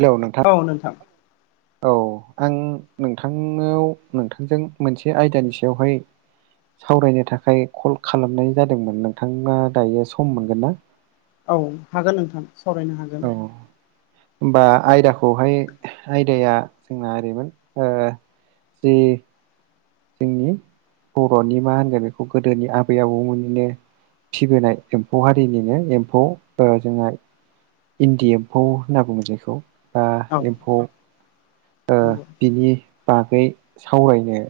hello नोंथां औ आं नोंथां नोंथांजों मोनसे आयदानि सायावहाय सावरायनो थाखाय कल खालामनाय जादोंमोन नोंथाङा दायो सम मोनगोन ना औ हागोन नोंथां सावरायनो हागोन औ बा आयदाखौहाय आयदाया जोंना ओरैमोन जि जोंनि बर'नि मा होनगोन बेखौ गोदोनि आबै आबौमोननिनो फिबोनाय एम्फौ हारिनिनो एम्फौ जोंहा इन्दि एम्फौ होनना बुङो जेखौ बा औ एम्फौ नंगौ बिनि बागै सावरायनो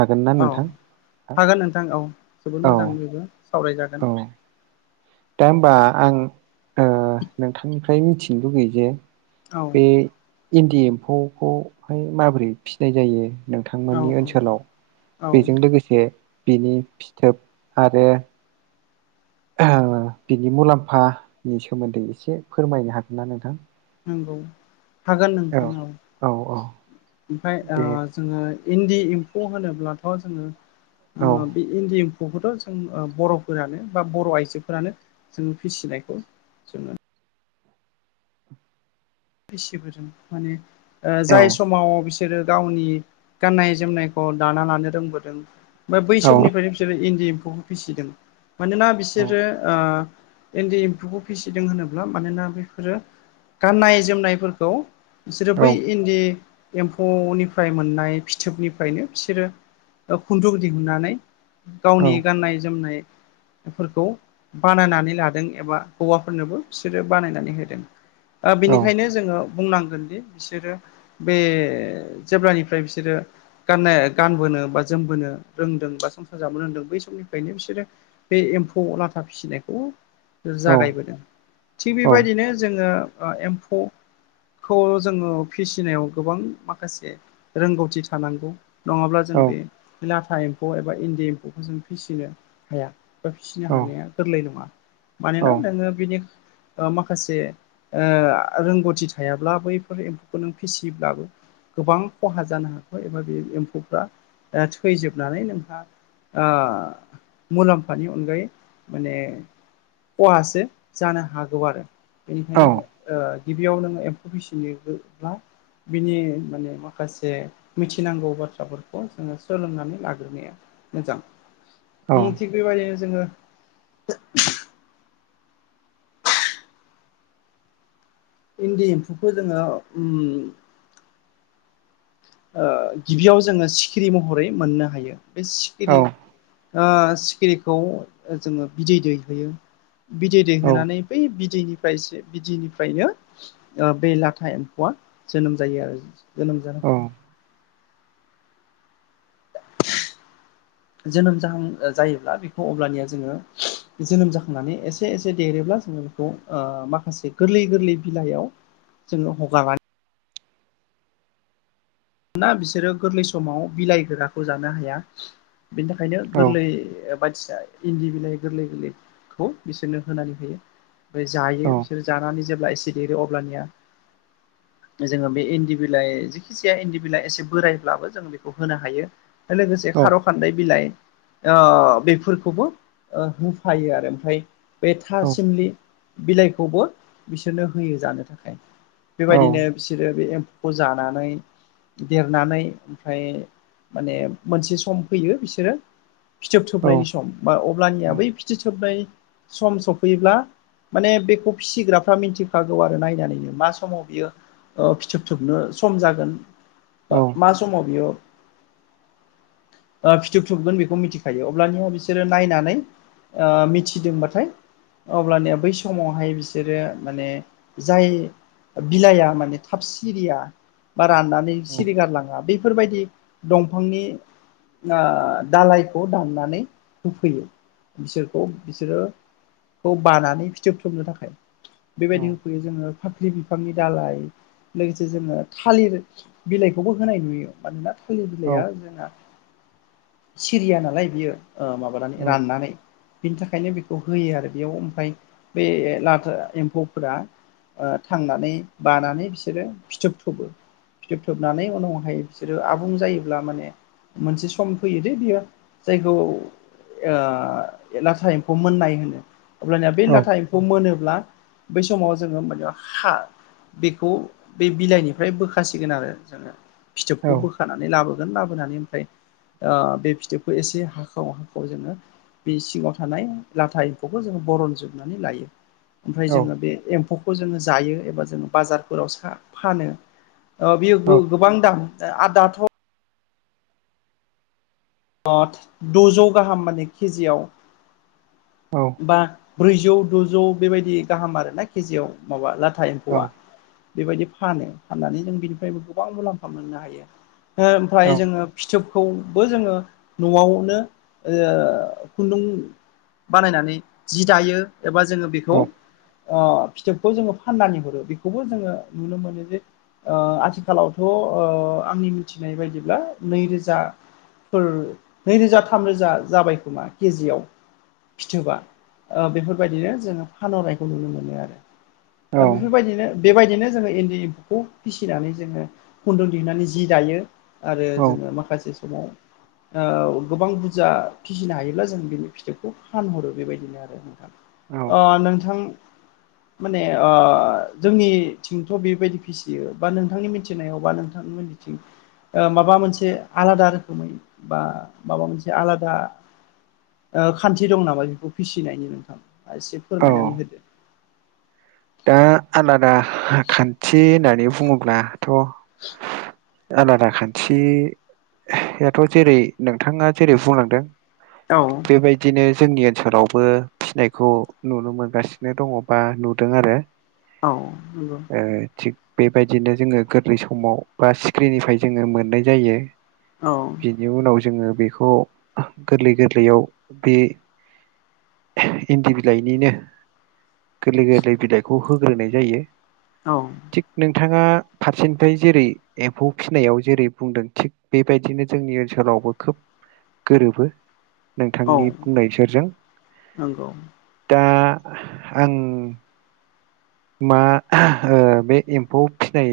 हागोन ना औ नोंथां हागोन नोंथां औ जोबोद औ मोजां बयबो सावरायजागोन औ दा हबा आं नोंथांनिफ्राय मिथिनो लुगैयो जे औ बे इन्दि एम्फौखौहाय माबोरै फिसिनाय जायो औ नोंथांमोननि औ ओनसोलाव औ बेजों लोगोसे बिनि फिथोब आरो बिनि मुलाम्फानि सोमोन्दै एसे फोरमायनो हागोन ना नोंथां नंगौ हागोन औ नोंथां औ औ ओमफ्राय दे जोङो इन्दि एम्फौ होनोब्लाथ' जोङो औ बे इन्दि एम्फौखौथ' जों बर'फोरानो बा बर' आइजोफोरानो जों फिसिनायखौ जोङो फसिबोदों माने औ जाय समाव बिसोरो गावनि गाननाय जोमनायखौ दाना लानो रोंबोदों बा बै औ समनिफ्रायनो बिसोरो इन्दि एम्फौखौ फिसिदों मानोना औ बिसोरो इन्दि एम्फौखौ फिसिदों होनोब्ला मानोना बेफोरो गाननाय जोमनायफोरखौ बिसोरो औ बै इन्दि एम्फौनिफ्राय मोननाय फिथोबनिफ्रायनो बिसोरो खुन्दुं दिहुनन्नानै औ गावनि गाननाय जोमनाय फोरखौ बानायनानै लादों एबा हौवाफोरनोबो बिसोरो बानायनानै होदों औ बेखायनो जोङो बुंनांगोनदि बिसोरो बे जेब्लानिफ्राय बिसोरो गाननाय गानबोनो बा जोमबोनो रोंदों बा संसार जाबोनो रोंदों बै समनिफ्रायनो बिसोरो बे एम्फौ अ लाथा फिसिनायखौ जागायबोदों थिग औ बेबायदिनो जोङो एम्फौ खौ जोङो फिसिनायाव गोबां माखासे रोंगौथि थानांगौ नङाब्ला जों बे लाथा एम्फौ एबा इन्दि एम्फौखौ जों फिसिनो हाया बा फिसिनो औ हानाया गोरलै नङा औ मानोना नोङो बिनि माखासे रोंगौथि थायाब्ला बैफोर एम्फौखौ नों फिसियोब्लाबो गोबां खहा जानो हागौ एबा बे एम्फौफ्रा थैजोबनानै नोंहा मुलाम्फानि अनगायै माने खहासो जानो हागौ आरो औ बेनिखायनो गिबियाव नोङो एम्फौ फिसिनोब्ला बिनि माने माखासे मिथिनांगौ बाथ्राफोरखौ जोङो सोलोंनानै लाग्रोनाया मोजां थिग बेबायदिनो जोङो इन्दि एम्फौखौ जोङो गिबियाव जोङो सिखिरि महरै मोननो हायो बे सिखिरि सिखिरिखौ जोङो बिदै दै होयो बिदै दै होनानै बै बिदैनिफ्रायसो बिदैनिफ्रायनो बे लाथा एम्फौआ जोनोम जायो आरो जोनोम जानाय औ जोनोम जाहां जायोब्ला बेखौ अब्लानिया जोङो जोनोम जाखांनानै एसे एसे देरोब्ला जोङो बेखौ माखासे गोरलै गोरलै बिलाइयाव जों हगा मोना बिसोरो गोरलै समाव बिलाइ गोराखौ जानो हाया बिनि थाखायनो गोरलै बायदिसिना इन्दि बिलाइ गोरलै गोरलैखौ बिसोरनो होनानै होयो ओमफ्राय जायो बिसोर जानानै जेब्ला एसे देरो अब्लानिया जोङो बे इन्दि बिलाइ जायखि जाया एसे बोरायब्लाबो जों बेखौ होनो हायो लोगोसे खार फान्दाय बिलाइ बेफोरखौबो होफायो आरो ओमफ्राय बे था सिमलि बिलाइखौबो बिसोरनो होयो जानो थाखाय बेबायदिनो बिसोरो बे एम्फौखौ जानानै देरनानै ओमफ्राय माने मोनसे सम फैयो बिसोरो फिथोब थोबनायनि सम बा अब्लानिया बै फिथोब थोबनाय सम सफैयोब्ला माने बेखौ फिसिग्राफ्रा मिथिखागौ आरो नायनानैनो मा समाव बियो फिथोब थोबनो सम जागोन मा समाव बेयो फिथोब थोबगोन बेखौ मिथिखायो अब्लानिया बिसोरो नायनानै ओ मिथिदोंबाथाय अब्लानिया बै समावहाय बिसोरो माने जाय बिलाइआ माने थाब सिरिया बा राननानै सिरि गारलाङा बेफोरबायदि दंफांनि दालायखौ दाननानै होफैयो बिसोरखौ बिसोरो खौ बानानै फिथोब थोबनो थाखाय बेबायदि होफैयो जोङो फाख्रि बिफांनि दालाय लोगोसे जोङो थालिर बिलाइखौबो होनाय नुयो मानोना थालिर बिलाइआ जोंना सिरिया नालाय बियो माबानानै राननानै बिनि थाखायनो बेखौ होयो आरो बेयाव ओमफ्राय बे लाथा एम्फौफोरा ओ थांनानै बानानै बिसोरो फिथोब थोबो फिथोबथोबनानै उनावहायो बिसोरो आबुं जायोब्ला माने मोनसे सम फैयो दे बियो जायखौ ओ लाथा एम्फौ मोननाय होनो अब्लानिया बे लाथा एम्फौ मोनोब्ला बै समाव जोङो ओमबानिआ हा बेखौ बे बिलाइनिफ्राय बोखासिगोन आरो जोङो फिथोबखौ औ बोखानानै लाबोगोन लाबोनानै ओमफ्राय ओ बे फिथोबखौ एसे हाखाव हाखाव जोङो बे सिङाव थानाय लाथा एम्फौखौ जोंङो बरनजोबनानै लायो ओमफ्राय औ जोङो बे एम्फौखौ जोङो जायो एबा जोङो बाजारफोराव सा फानो ओ बियो गो- गोबां दा आ दाथ' दजौ गाहाम माने केजियाव औ बा ब्रैजौ दजौ बेबायदि गाहाम आरोना केजियाव माबा लाथा एम्फौआ औ बेबायदि फानो फाननानै जों बिनिफ्रायबो गोबां मुलाम्फा मोननो हायो ओमफ्राय जोङो फिथोबखौबो जोङो न'आवनो ओ खुन्दुं बानायनानै जि दायो एबा जोङो बेखौ अ फिथोबखौ जोङो फाननानै हरो बेखौबो जोङो नुनो मोनो जे ओ आथिखालावथ आंनि मिथिनाय बायदिब्ला नैरोजा फोर नैरोजा थामरोजा जाबाय खोमा केजियाव फिथोबा ओ बेफोरबायदिनो जोङो फानहनायखौ नुनो मोनो आरो दा बेफोरबायदिनो बेबायदिनो जोङो इन्दि एम्फौखौ फिसिनानै जोङो खुन्दुं दिहुननानै जि दायो आरो जोङो माखासे समाव ओ गोबां बुरजा फिसिनो हायोब्ला जों बिनि फिथोबखौ फानहरो बेबायदिनो आरो अ नोंथां माने जोंनिथिंथ बेबायदि फिसियो बा नोंथांनि मिथिनायाव बा नोंथां नोंथांमोननिथिं माबा मोनसे आलादा रोखोमै बा माबा मोनसे आलादा ओ खान्थि दं नामा बेखौ फिसिनायनि नोंथां एसे फोरमायनानै होदो दा आलादा खान्थि होननानै बुङोब्लाथ आलादा खान्थि दाथ जेरै नोंथाङा जेरै बुंलांदों औ बेबायदिनो जोंनि ओनसोलावबो फिसिनायखौ नुनो मोनगासिनो दङ बा नु दों आरो औ नंगौ ओ थिग बेबायदिनो जोङो गोरलै समाव बा सिक्रिनिफ्राय जोङो मोननाय जायो औ बिनि उनाव जोङो बेखौ गोरलै गोरलैयाव बे इन्दि बिलाइनिनो गोरलै बिलायखौ होग्रोनाय जायो औ थिग नोंथाङा फारसेनिफ्राय जेरै एम्फौ फिसिनायाव जेरै बुंदों थिग बेबायदिनो जोंनि ओनसोलावबो खोब गोरोबो औ नोंथांनि बुंनाय फोरजों नंगौ दा आं मा ओ बे एम्फौ फिनाय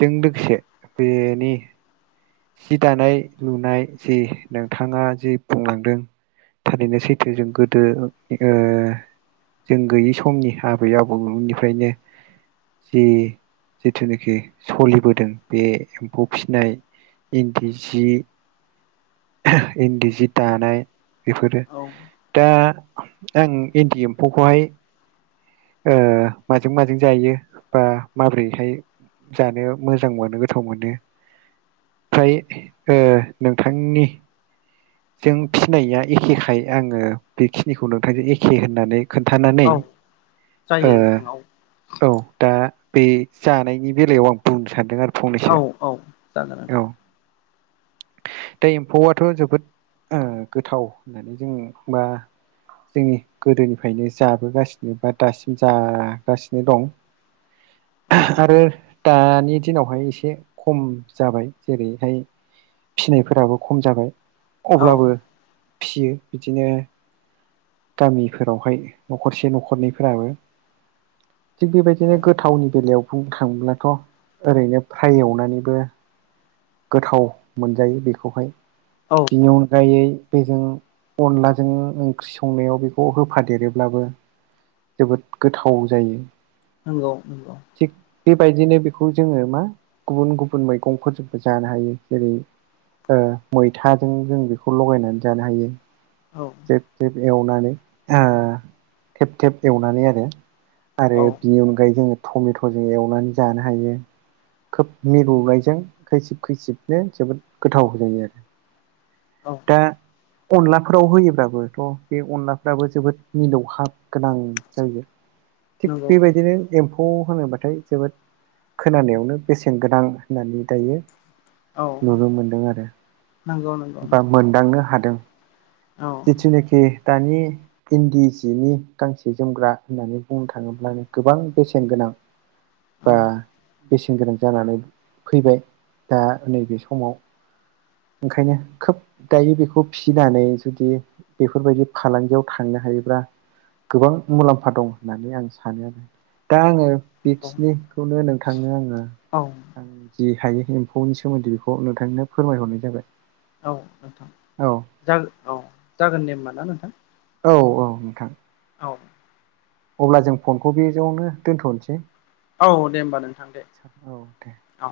जों लोगोसे बेनि जि दानाय लुनाय जि नोंथाङा जि बुंलांदों थारैनो सैथो जों गोदो ओ जों गैयै समनि आबै आबौमोननिफ्रायनो जि जिथुनाखि सलिबोदों बे एम्फौ फिसिनाय इन्दि जि इन्दि जि दानाय बेफोरो औ दा आं इन्दि एम्फौखौहाय माजों माजों जायो बा माबोरैहाय जानो मोजां मोनो गोथाव मोनो फ्राय नोंथांनि जों फिनाया एखेखाय आङो बेखिनिखौ नोंथांजों एखे होननानै खोन्थानानै औ जायो नोंथां औ औ दा बे जानायनि बेलायाव आं बुंनो सानदों आरो औ फंनैसो औ जागोन नोंथां औ दै एम्फौआथ जोबोद ओ गोथाव होननानै जों मा जोंनि गोदोनिफ्रायनो जाबोगासिनो एबा दासिम जागासिनो दं औ आरो दानि दिनावहाय एसे खम जाबाय जेरैहाय फिनायफोराबो खम जाबाय औ अब्लाबो फियो बिदिनो गामिफोरावहाय न'खरसे न'ख खरनैफोराबो थिग औ बेबायदिनो गोथावनि बेलायाव बुंनो थाङोब्लाथ ओरैनो फ्राय एवनानैबो गोथाव मोनजायो बेखौहाय औ बेनि अनगायै बेजों अनलाजों ओंख्रि संनायाव बेखौ होफादेरोब्लाबो जोबोद गोथाव जायो नंगौ नंगौ थिग बेबायदिनो बेखौ जोङो मा गुबुन गुबुन मैगंफोरजोंबो जानो हायो जेरै मैथाजों जों बेखौ लगायनानै जानो हायो औ जेब जेब एवनानै थेब थेब एवनानै आरो आरो औ बिनि अनगायै जोङो टमेटजों एवनानै जानो हायो खोब मिलौनायजों खैसिब खैसिबनो जोबोद गोथाव जायो आरो औ दा अनलाफोराव होयोब्लााबोथ बे अनलाफ्राबो जोबोद मिलौहाब गोनां जायो थिग नंगौ बेबायदिनो ए मफौ होनोबाथाय जोबोद खोनानायावनो बेसेन गोनां होननानै दायो औ नुनो मोन्दों आरो नंगौ नंगौ बा नोंथां मोनदांनो हादों औ जिथुनाखि दानि इन्दि सिनि गांसे जोमग्रा होननानै बुंनो थाङोब्ला जों गोबां बेसेनगोनां औ बेसेन गोनां जानानै फैबाय दा नैबे समाव ओंखायनो खोब दायो बेखौ फिसिनानै जुदि बेफोरबायदि फालांगियाव थांनो हायोब्ला गोबां मुलाम्फा दं होननानै आं सानो आरो दा आङो नंगौ बेखिनिखौनो नोंथांनो आङो औ आं जि हायो एम्फौनि सोमोन्दै बेखौ नोंथांनो फोरमायहरनाय जाबाय औ नोंथां औ जागो औ जागोन दे होमबा ना नोंथां औ औ नोंथां औ अब्ला जों फनखौ बेयावनो दोन्थनोसै औ दे होमबा नोंथां दे औ दे औ